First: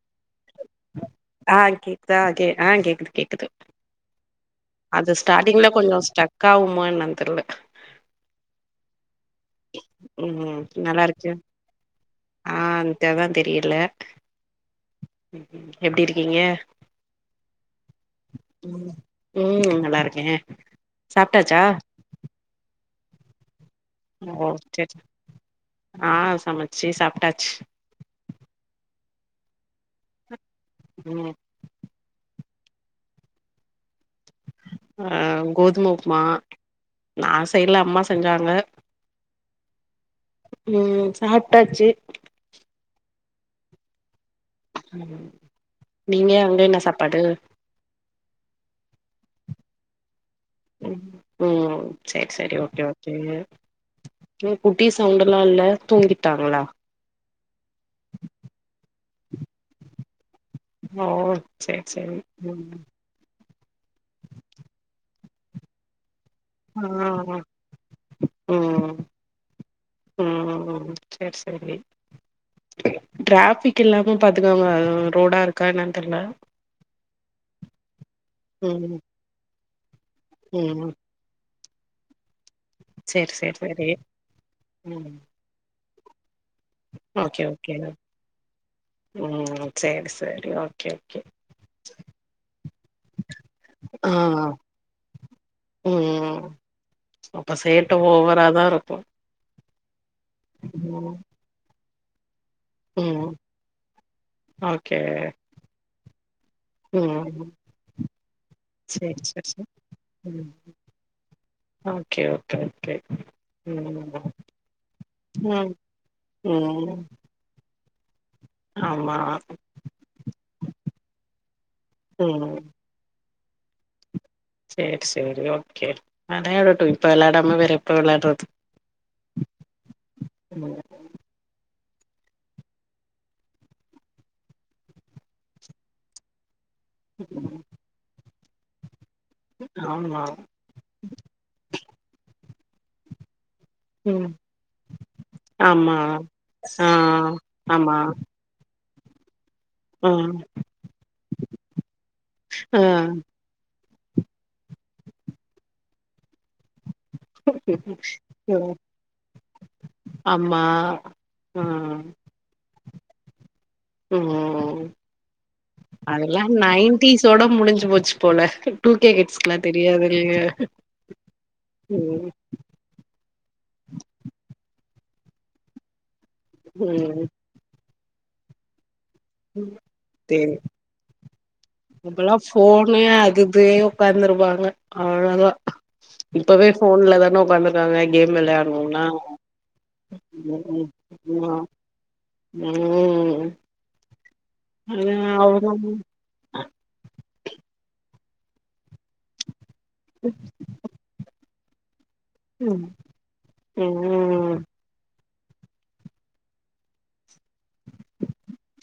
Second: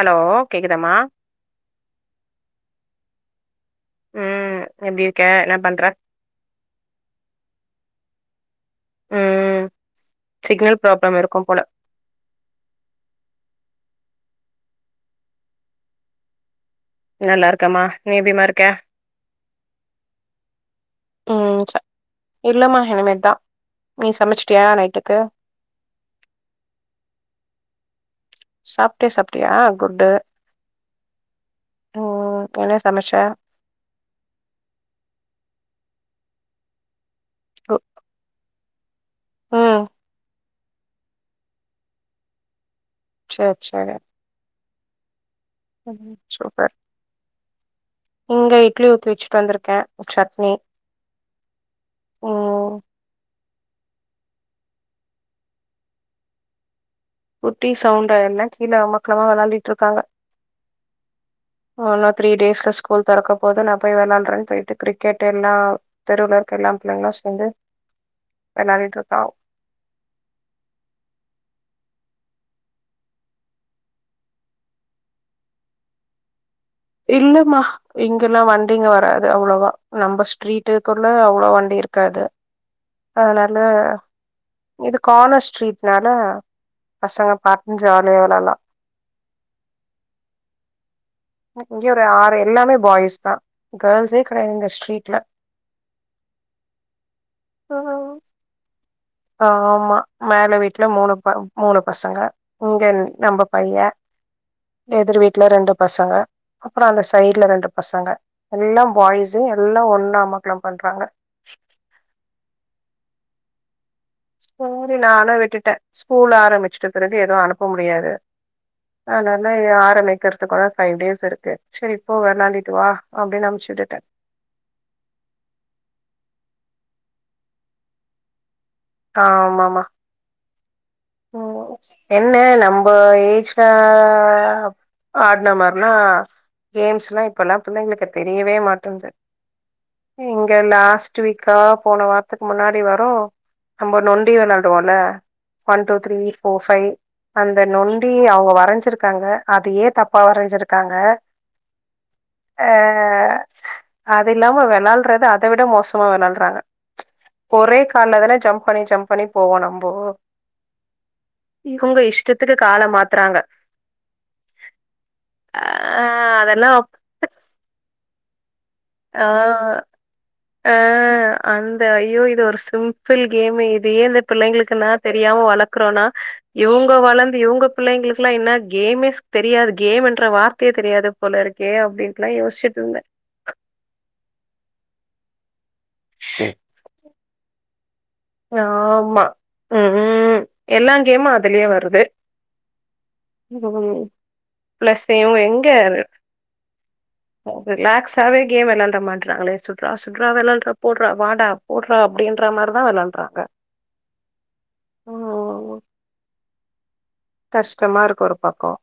Hello கேக்குதாமா ஆஹ் கேக்குதா ஆஹ் கேக்குது கேக்குது ம் எப்டி அது இருக்க என்ன ஸ்டார்ட்டிங்ல பண்ற கொஞ்சம் ஸ்டக் ஆகுமா என்னானு தெரியல ம் உம் சிக்னல் ப்ராப்ளம் நல்லாருக்கு இருக்கும் போல ஆஹ் இதாதான தெரியல எப்டிருக்கீங்க நல்லாருக்கம்மா நீ எப்டிம்மா இருக்கே ம் ம் நல்லா இருக்கே ம் சாப்ட்டாச்சா ச இல்லம்மா இனிமேட் தா ஓ சேர் ஆ சமைச்சி சாப்ட்டாச்சு சாப்ட்டே சாப்ட்டியா குட்டு ம் இப்ப என்ன சமச்ச அ கோதும உப்புமா நா செய்ல அம்மா செஞ்சாங்க ம் ம் சாப்ட்டாச்சு சேர் சேர் ம் ம் ம் நீங்க அங்க சூப்பர் என்ன சாப்பாடு இங்க இ்ட்லி ஊத் வச்ட்டு வந்துருக்கே சட் ம் ம் சேர் சேரி ம் ஓகே ஓகே ம் குட்டிஸ் சவுண்டெல்லா இல்ல தூங்கிட்டாங்களா குட்டி சவுண்டான கீழ அமக்கலாமா விளாண்டிட்டுருக்காங்க ஓ சரி, ஒன் சரி. ஆர் த்ரீ டேஸ்ல ம். ஸ்கூல் தொறக் ப்போதும் நா போய் விளாண்டுறேன்னு போயிட்டு கிரிக்கெட்டெல்லா ம் ம் ம் ம் வெளாடிட்டு இருக்கா ம் ம் செர் செரி ட்ராஃபிக் இல்லாம பாத்துக்கோங்க ஆ ரோடா இருக்கா என்னன்னு தெரியல இல்லம்மா இங்கெல்லா வண்டிங்க ம், வராது அவ்ளவா நம்ம ம். ஸ்ட்ரீட்க்குள்ள அவ்ளவா வண்டி இருக்காது சரி, சரி, அதனால சரி. இது ம். கார்னர் ஸ்ட்ரீட் நாலா பசங்க ஓகே, ஓகே. பாட்டுன்னு ஜாலிய விளாட்லா ம் சேரி சேரி ஓகே ஓகே. இங்கயே ஒரு ஆறு எல்லாமே பாய்ஸ் தா ஆ. கேர்ள்ஸே கெடையாது இந்த ஸ்ட்ரீட்ல ம். அப்ப ஆ சேட்ட ஆ ஓவரா தான் இருக்கும். ஆமா மேல வீட்டுல மூணு ம், பா மூணு பசங்க இங்கென் ம். நம்ப பைய ஓகே. எதிர் வீட்டுல ரெண்டு பசங்க அப்றோ அந்த சைடு்ல ம். ரெண்டு பசங்க எல்லா சரி, சரி, பாய்ஸுங்க சரி. எல்லா ஒன்னா ம். அமக்கல பண்றாங்க ஓகே, ஓகே, ஓகே. ம் ம் சேரி நானு விட்டுட்டே ஸ்கூல் ஆரம்பிச்சுட்ட ம். பிறகு எதுவு அனுப்ப முடி டியாது ஆமா. அதனால ஆரம்பிக்கிறது கூட ஃபைவ் டேஸ் இருக்கு செரி இப்போ ம். விளாண்டுட்டு வா அப்டின்னு அம் சுட்டுடே செரி செரி ஓகே விளையாடட்டு இப்ப விளையாடாம வேற எப்ப விளையாடுறது ஆஹ் ஆமாம ம் என்ன நம்ம ஏஜ்ல ஆடுன மார்னா கேம்ஸ்லா இப்பெல்லா பிள்ளைகள்கு கத் தெரியவே மாட்டன்து ஆமா இங்க லாஸ்ட் வீக்கா போன வார்த்த முன்னாடி வரு நம்ப ம் நொண்டி விளையாடுவோல ஒன் டூ ஆமா த்ரீ ஃபோர் ஃபைவ் ஆ அந்த ஆமா நொண்டி அவங்க வர் வறஞ்சிருக்காங்க அதையே தப்பா ம் வரஞ்சிருக்காங்க ஆ ஆஹ் அது இல்லாம விளாடுறது அத விட மோசமா விளாடுறாங்க ஒரே கால்ல தானே ஜம்ப் பண்ணி ஜம்ப் பண்ணி போவோ நம்போ ஆமா ஆ இவங்க இஷ்டத்துக்கு கால மாத்துறாங்க ம் ம் அதெல்லா நைன்டிஸ்சோட முடிஞ்சு போச்சு போல டூ கே கிட்ஸ்குலா தெரியாதுலங்க ஆஹ் அந்த ஐயோ இது ஒரு சிம்பிள் கேமு இதையே இந்த பிள்ளைங்களுக்கு நான் தெரியாம வளக்றோனா இவங்க ம் வளந்து இவங்க பிள்ளைங்களுக்கு எல்லாம் என்ன கேமே தெரியாது கேம் என்ற வார்த்தையே தெரியாது போல இருக்கு இப்பெல்லா ஃபோனே அதிவே உட்காந்துருவாங்க [unintelligible] இப்பவே ஃபோன்ல்லதான் உக்கா [unintelligible] கேம் விளையாடுவோம்னா ஆமா ம் ம்ம் எல்லா கேமு அதுலயே வருது ம் அது ப்ளஸ்ஸயும் அவங்க எங்க ரிலாக்ஸ்ஸாவே கேம் வெளா ட மாட்றாங்களே சுட்ரா சுட்ரா வெளாட்றா போட்ற வாடா ப அப்டின்ற மாரிதான் வெளாடு ம்ம் ம் கஷ்டமா ருக்கு ஒரு பக்கம்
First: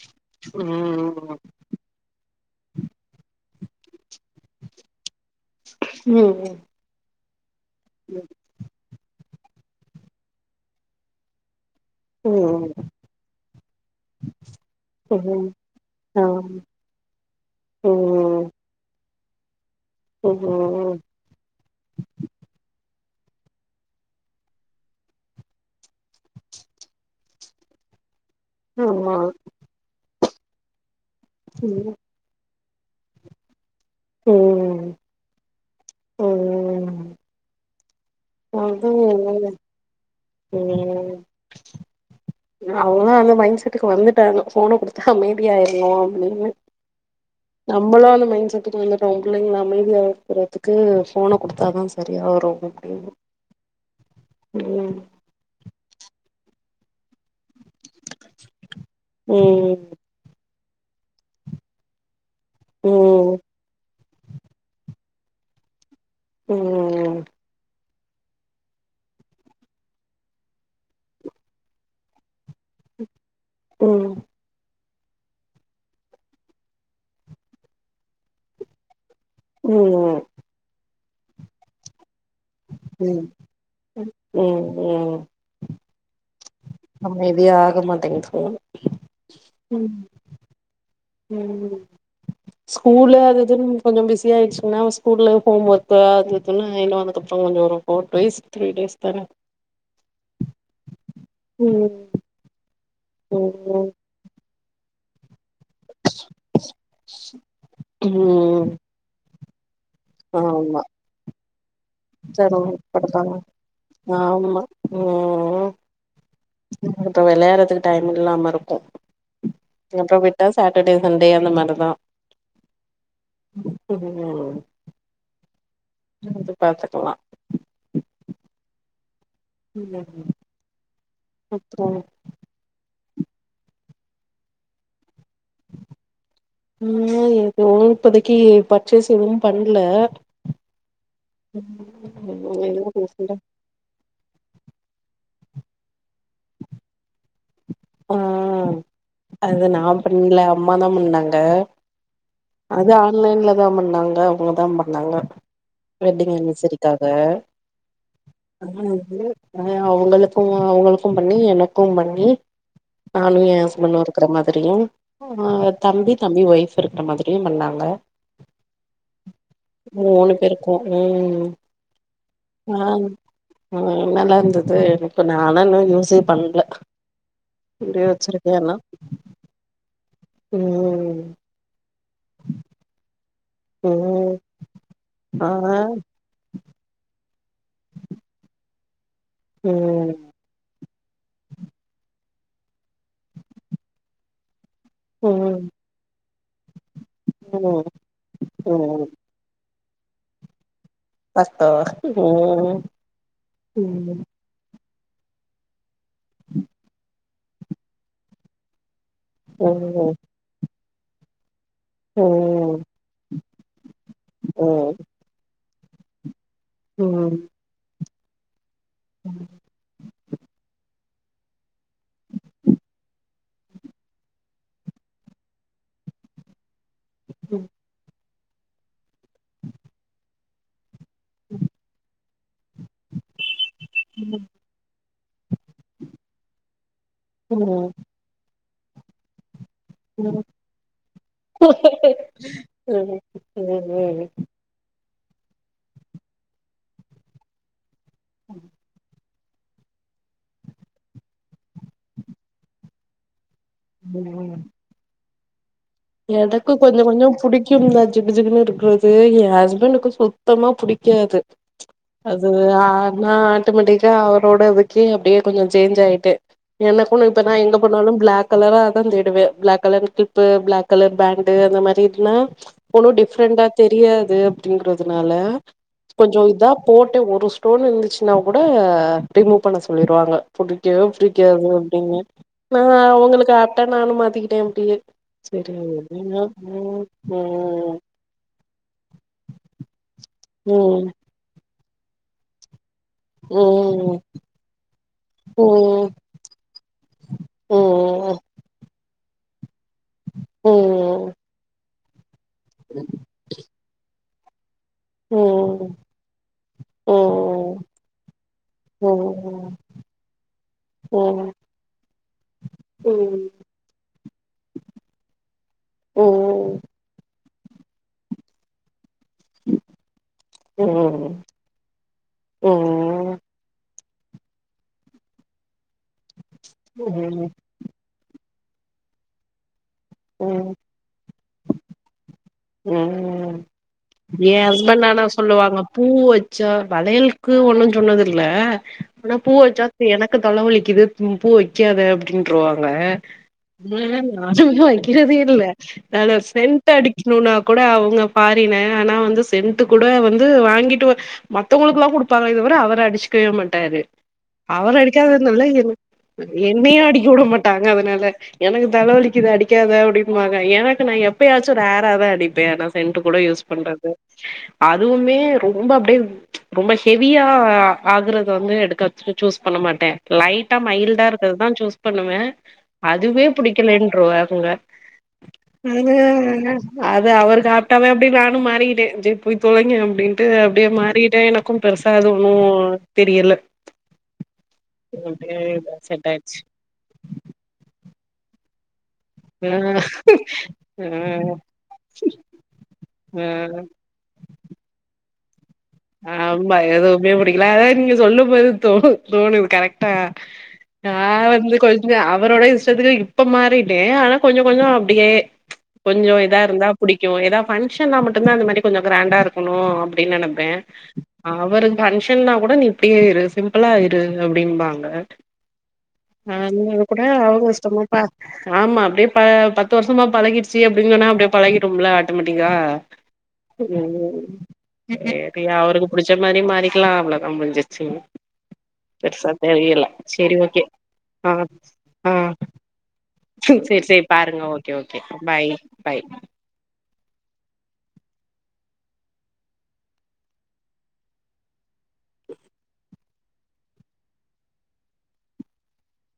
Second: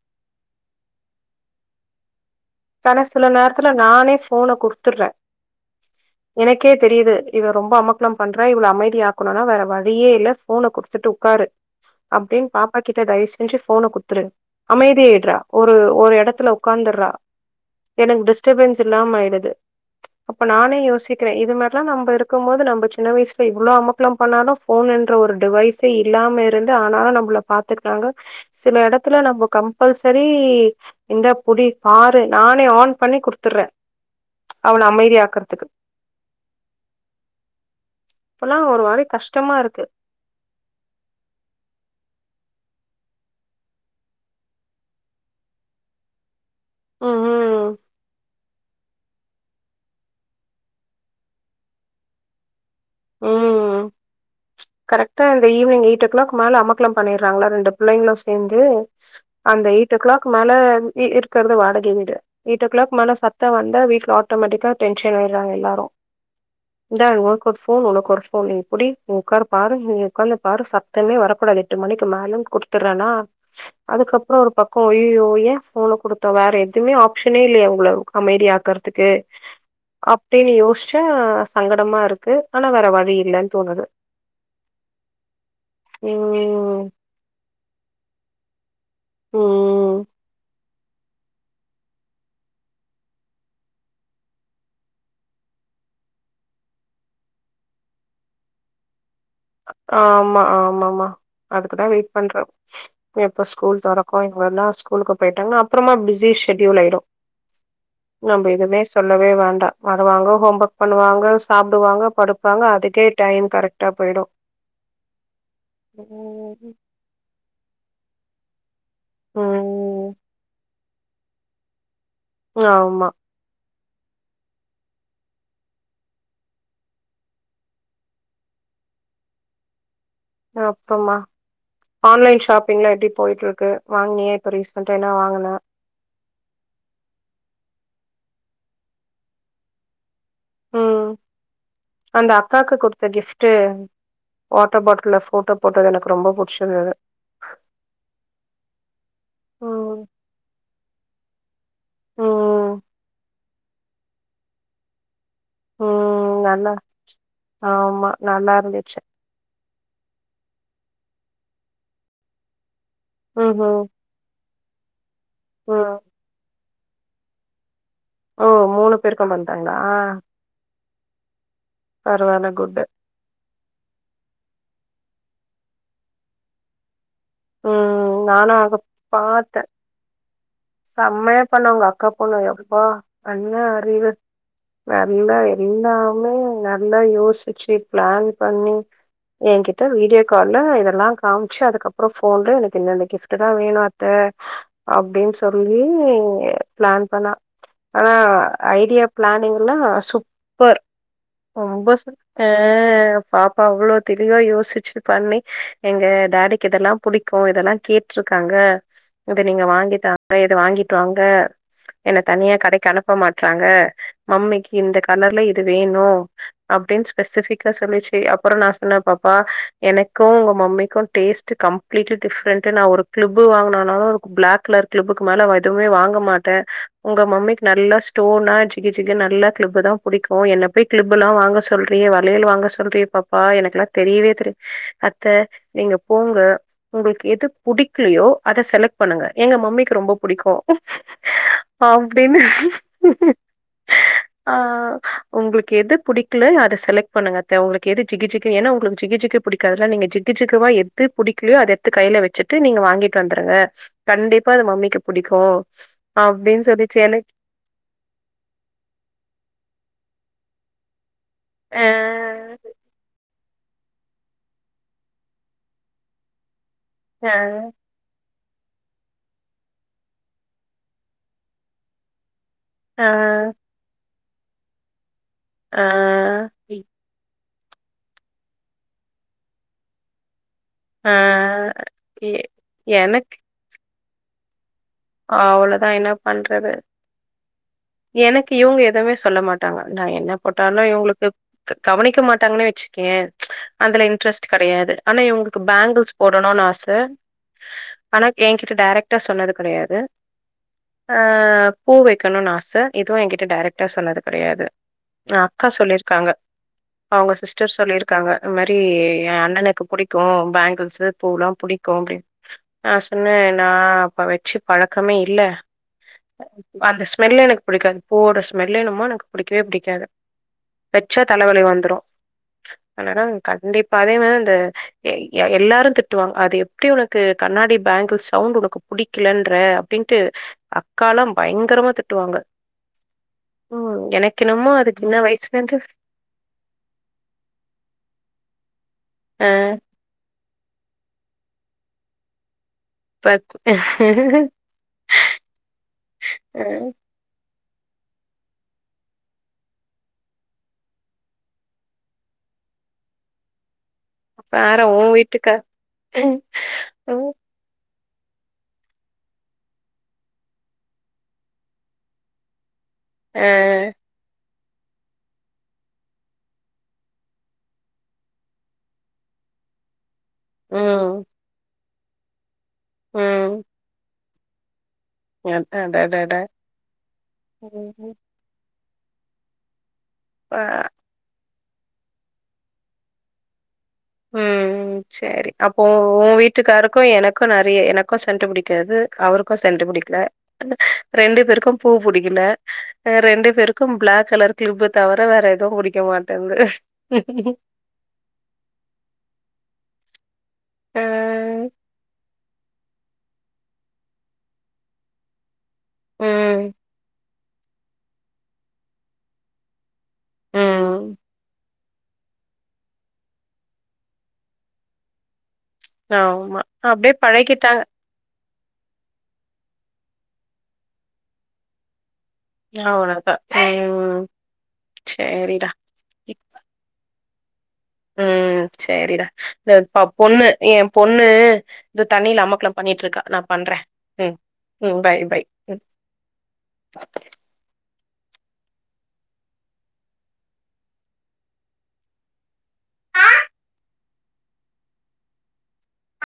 ஆனா சில நேரத்துல நானே ஃபோன குடுத்துட்ற ம் எனக்கே தெரியுது இவ ரொம்ப அமக்ளம் பன்ற இவள அமைதியாக் குனுனா வேற வழியே இல்ல ஃபோன குடுத்துட்டு உக்காரு அப்டின்னு ம் பாப்பா கிட்ட தயவு செஞ்சு ஃபோன குடுத்துரு அமைதியாய்டுறா ம் ஒரு ஒரு ஆ எடத்துல உட்காந்துடுறா எனக்கு ம் டிஸ்டபன்ஸ் இல்ல ஆம் ஆயிடுது அப்ப நானே ம் யோசிக்கிறேன் இது மாரில்லா நம்ப இருக்கும் போது நம்ப சு சின்ன வயசுல இவ்ளோ அமக்களம் பண்ணாலும் ஃபோனுன்ற ஒரு டிவைஸே இல்லாம இருந்து ஆனாலு நம்பள பாத்துக்குடாங்க சில ஆமா எடத்துல நம்ப கம்பல்சரி சரி இந்தா புடி ம் ஆர் நானே ஆன் பண்ணி குடுத்துற அவன ம் அமைதி ஆக்கறதுக்கு ம் இப்பல்லா ஒரு அது மாரி கஷ்டமா இருக்கு அவுங்களா அந்த மைண்ட் செட்டுக்கு வந்துட்டாங்க ஃபோன குடுத்தா அமைதியாயிறனும் அப்டின்னு ம் ம் நம்பளும் அந்த மைண்ட செட் [unintelligible] புள்ளைங்கள அமைதியாக்குறதுக்கு ஃபோன குடுத்தாதான் சரியா வரும் ம் ப்ச் கரெக்டா அந்த ஈவ்னிங் எயிட் ஓ கிளாக் மேல அம்மா [unintelligible] பன்னீர் நாங்லா ரெண்டு பிள்ளைங்களும் சேந்து அந்த ம் எயிட் ஓ கிளாக் மேல இருக்கறது வாடகை வீடு எயிட் ஓ கிளாக் மேல ம் சத்த வந்தா வீட்ல ஆ ஆட்டோமேட்டிகா டென்ஷன் ஆயிறாங்க எல்லாரும் இந்தா ம் ஓ கொஸ் ஃபோன் உனக்கு ஒரு ஃபோன் இப்படி உட்காரு பாரு உக்கந்து பாரு சத்தமே வரக்கூடாது எட்டு மணிக்கு மேலும் கொடுத்து த்துறனா ம் அதுக்கப்புறம் ஒரு பக்க ஐய்யயோ ஏன் ஃபோன கொடுத்தோம் வேற எதுவுமே ஆப்ஷனே இல்லையே உங்கள அமைதி ஆக்குறதுக்கு ம் அப்டின்னு யோசி ச்ச சங்கடமா இருக்கு ஆனா வேற வழி ம் இல்லன்னு தோணுது ம் ம் ம் ஆமா இது ஆகமாடேங்குது ம் ம் ம் ஸ்கூல்ல அது இதுன் கொஞ்ச பிஸி ஆயச்சுங்கன்னா ஸ்கூல்ல ஹோம் ஒர்க்க அது இதுன்னு எல்லாமே [unintelligible] கொஞ்சம் ஒரு த்ரீ டேஸ் தானே ஆமா ஆமா மா ம் அதுக்குதான் வெயிட் பண்ற எப்போ ஸ்கூல் ம் தொரக்கும் மறுநா ஸ்கூல்க்கு போய்ட்டாங்கன்னா அப்றமா பிஸி செடியுல் ஆய்டும் நம்ம ம் எதுமே சொல்லவே வேண் வருவாங்க ஹோம் ஒர்க் ஆமா பண்ணுவாங்க சாப்டுவாங்க படுப்பாங்க அதுக்கே சிரமப்படுறாங்க டைம் கரெக்டா போயிடும் ம் இப்ப விளையாறதுக்கு டைம் இல்லாம இருக்கும் ம் அப்புறம் விட்டா சாட்டர்டே சண்டே அந்த மாரிதான் ஆமா [unintelligible] அது பாத்துக்லாம் [inaudible] ஆ போமா அப்புறோ ஆன்லைன் ஷாப்பிங்லாம் எப்படி போயிட்டு இருக்கு வாங்கினியா இப்ப ரீசன்டா என்ன வாங்க ம் ஏதோ இப்போதைக்கு பர்ச்சேஸ் எதுவும் பண்ணல ம் அந்த அக்காக்கு எதுவும் கொடுத்த பேசல கிப்ட் வாட்டர் பாட்டில் போட்டோ போட்டது எனக்கு ரொம்ப புடிச்சு இருந்தது ஆ அது நான் ம் பண்ணல அம்ம தான் பாங்க ம் அது ஆன்லைன்ல தான் பண்ணாங்க அவங்க தான் பண்ணாங்க வெட்டிங் ம் நல்லா அனுச்சரிக்காக ஆமா நல்லா ஆ இருந்துச்சு ஏ அவுங்களுக்கு அவுங்களுக்கும் பண்ணி எனக்கும் பண்ணி நானு ஏ ம்ஹும் ஹஸ்பண்டு இருக்குற மாரி சரிங் ஆ ம் தம்பி தம்பி ஒய்ஃப் இருக்குற மாதிரியு பண்ணாங்க ஓ மூணு பேருக்கும் பண்தாங்களா ம் ம் பரவால குட்டு ம் நல்லா இருந்துது இப்ப நாலானு யூஸே பண்ணல ம் நானு ஆகப் பாத்தே ம் செம்மையா பண்ணோங்க தப்போ நா எப்ப அண்ணா அறிவு ம் நல்லா ஆ எல்லாமே நல்லா யோசுச் ச்சு ஃப்ளான் பண்ணி ஏங் கிட்ட ம் வீடியோ கால்ல இதெல்லா காம்ச்சு அதுக்கப்பறோ போன்ல எனக்கு இந்த இந்த கிஃப்ட் தா வேணு அத்த அப்டின்னு சொல் ம் சொல்லி ஃப்ளான் பண்ணா ம் ஆனா ஐடியா ம் ஃப்ளானிங்கெல்லா சுப்பர் கஷ்டோ ரொம்ப எ ம் அ பாப்பா அவ்ளோ ம் தெளிவா யோசிச்சு பண்ணி எங்க ஃடாடிக்கு இதெல்லா புடிக் ஓ இதெல்லா கேட்ருக்காங்க இத நீங்க ம் ம் வாங்கித்தா இத வாங்கிட்டு வாங்க என்னத் தனியா ம் ம் கடைக்கு அனுப்ப மாட்டறாங்க மம்மிக்கு இந்த கலர்ல இது வேணு அப்டின் ம் ஸ்பெசிபிக்கா சொல்லிற்சு செரி அப்பறோ நா சொ என்ன பாப்பா எனக்கூ உங்க மம்மிக்கு டேஸ்ட்டு கம்ளீட்டு டிஃப்ரெண்ட்டு நா ஒரு க்ளிப்பு வாங்குனனாலு ஃப்ளாக் கலர் க்ளிப்புக்கு மேல எதுவுமே வாங்க மாட்டே உங்க மம்மிக்கு நல்லா தோனா ஜிகு ஜிகு நல்லா க்ளிப்பு தா புடிக்கூ என்ன போய் கிளிப்பெல்லா வாங்க சொல்றயே வ ளையல் வாங்க ஸ் சொல்றியே பாப்பா எனக்கெல்லா தெரியவே தெரிய அத்த நீங்க போங்க உங்களுக்கு எது ம் புடிக்லையோ அத செலக் பண்ணுங்க எங்க மம்மி கு ரொம்ப ம் புடிக்கூ அப்டின்னு ஆ உங்களுக்கு எது புடிக்கல அத செலக்ட் பண்ணுங்கத்த உங்களுக் எது ஜிகு ஜிகு ஏனி உங்களுக்கு ஜிகு ஜிகு புடிக்காதுல்ல நீங்க ஜிகு ஜிகுவா எது புடிக்கலயோ அது எட் து கைல வச்சுட்டு நீங்க வாங்கிட் தந்துருங்க கண்டிப் பா ம் அது மம்மிக்கு புடிக் கோ எனக்கு கொஞ்ச கொஞ்ச புடிக்கும் தா ஜிகு ஜிகுன் இருக்குறது ஏ ஹஸ்பண்ட்கு சுத் த்தமா புடிக் க்காது ஆ, அது ஆ நா டொமட்டிக்கா அவரோட இதுக்கே அப்டியே கொஞ்சொ சேஞ்ச் ஆயிட்டே எனக்கூ நா ஆ, இப்ப நா எங்க போனாலூ பிளாக் கலராதா தேடுவே black colour clip black colour pant அந்த மாரி இருனா ஆ, ஒன்னூ டிஃப்ரெண்டா தெரியாத் து அப்டிங்கிறத் அத்னால கொஞ்சொ இதா போட்டே ஒரு ஸ் டோன் இந்துச்சுன்னா கூட ரிமூவ் பண்ண சொல்லிருவாங்க புடிக்கவே ஆ, புடிக்காது அப்படின்னு எ நா அவுங்களுக்கு ஆப்டா நானூ மாத்திக்கிட்டே அப்டியே செரி அவ்ளதா என்ன எப்டின்னா பண்றது ம் ம் எனக்கு இவுங்க எதுமே சொல்ல மாட்டாங்க நா என்ன போட்டானா ம் இவுங்களுக்கு கவனிக்க மாட்டாங்கனேச் கே அதுல ம் இன்ட்ரெஸ்ட் கெடையாது ஆனா ம் இவுங்களுக்கு ம் பேங்கிள்ஸ் போடணூனு ஆச ஆனா ம் எங்கிட்ட டைரக்ட் டா சொன்னது கெடையாத் து ஆ ம் போவே க்கணுன் ஆச ம் ம் இதுவு எங்கிட்ட டைரக்டா சொன்னாரு கெடையாது ஏ அக்கா சொல்லிருக்காங்க அவங்க சிஸ்டர் சொல்லிருக்காங்க இந்த மாரி எ அண்ணனுக்கு புடிக்கு பேங்கிள்ஸு பூல்லா புடிக்கு அப்டின் நா சொன்ன நா அப்ப வெச்சு பழக்கமே இல்ல அந்த ஸ்மெ ல் எனக்கு பிடிக்காது பூவோட ஸ்மெல் என்னமோ எனக்கு புடிக்கவே புடிக்காது வெச்சா தலவலி வந்துரு அதனால கண்டிப் பா அதே மாரி அந்த எ எல்லாரு திட்டுவாங்க அது எப்டி உனக்கு கண்ணாடி பேங்கிள்ஸ் சவுண்ட் உனக் கு புடிக்கலன் ற அப்டின்ட்டு அக்காலா பயங்கரமா திட்டுவாங்க ம் ம். எனக்கு எ என்னமோ அது ம். ஹஸ்பண்ட் சின்ன ஆனா வயசுலேருந்து சொல்லுவாங்க பூ வச்சா வளயலுக்கு ஒன்னுஞ் சொன்னதில்ல ஆனா அ பூ வெச்சா எனக் கு தலவலிக்குது பூ வெக்காத அப்டின்ட்ருவாங் க ப அதனால நானு வெக்கிறதே இல்ல நானு அ சென்ட் அடி க்கனுனா கூட அவங்க ஃபாரினு ஆனா வந்து சென்ட் கூட வந்து வாங்கிட்டு மத்தவங்களுக்குலா குடுப்பாங்களே தவிர அவர் அடிச்சுக்கவே மாட்டாரு பாரேன் அவர் உன் வீட்டுக்கா அடிக்காதனாலா எ ம். என்னையு அடிக்க உட மாட்டாங்க அதனால எனக்கு தலைவலிக்குது அடிக்காத அப்டிம்பாங்க எனக்கு நா எப்பயாச்சு ரேராதா அடிப்பே ஆனா சென்ட்டு கூட அ யூஸ் பண்றது அதுவுமே ரொம்ப அப்டியே ரொம்ப ஹெவியா ஆகுறத வந்து எடுக்கா சூஸ் பண்ண மாட்டே லைட்டா ம். மைல்டா இருக்கதுதா சூஸ் பண்ணுவ அதுவே புடிக்கலைன்ட்ருவா ங்க அடடடட அது அவரு சாப்ட்டாவே அப்டே நானும் மாறிட்டே சே போய் தொலைங்க அப் டின்ட்டு பா அப்டியே மாறிட்டே என க்கு பெருசா எதுவு தெரியல ம் சரி அப்டியே அப்போ உ செட் ஆயிடுச்சு வீட்டுக்காருக்கு எனக்கு நெறைய எனக் க்கோ சென்டு புடிக்காது அவருக்கு சென்டு ஆ புடிக்ல ரெண்டு ம் பேருக்கு பூ புடிக்ல ரெண்டு ம் பேருக்கு பிளாக் கலர் கிளிப்பு தவிர வேற [unintelligible] ஆமா எதுமே புடிக்கல அதா நீங்க சொல்லும் போது தோணுது கரெக்டா அ நா வந்து கொஞ்ஜோ அவரோட இஷ் [unintelligible] இப்ப மாரிட்டே ஆனா கொஞ்ஜோ கொஞ்ஜோ அப்டியே ம்ச் கொஞ்ஜோ இதா ம், இருந்தா புடிக்கு ஏதா பங்க்ஷனா மட்டுதா அந்த மாரி கொஞ்ஜோ கிராண்டா இருக்கனு அப் டினு நெனப்பே ம். அவரு பன்ஷ் ன்னா குட நீ இப்டியே இரு சிம்பிளா இரு அப்டிம்பாங்க ஆமா. ஆஹ் அந்த இது அப்டியே குட அவங்க பழகிட்டாங்க. இஷ்டமாப்பா ஆமா அப்டியே பா பத் த்து வருஷமா பழகிடுச்சி அப்டின்னு சொன்னா அப்டியே பழகிரும்ல அவ்ளோதா உம் சேரி சேரிடா அவருக்கு புடிச்ச மாரி மாறிக்க [unintelligible] உம் சேரிடா இந்த இப்ப பொண்ணு செரி ஏ ஓகே பொண்ணு ஆ இந்த ஆ தண்ணில அமக்கலோ பண்ணிட்ருக்கா நா பண்றே செரி செரி ம் பாருங்க ஓகே ம் ஓகே பாய் பாய் ம் பாய்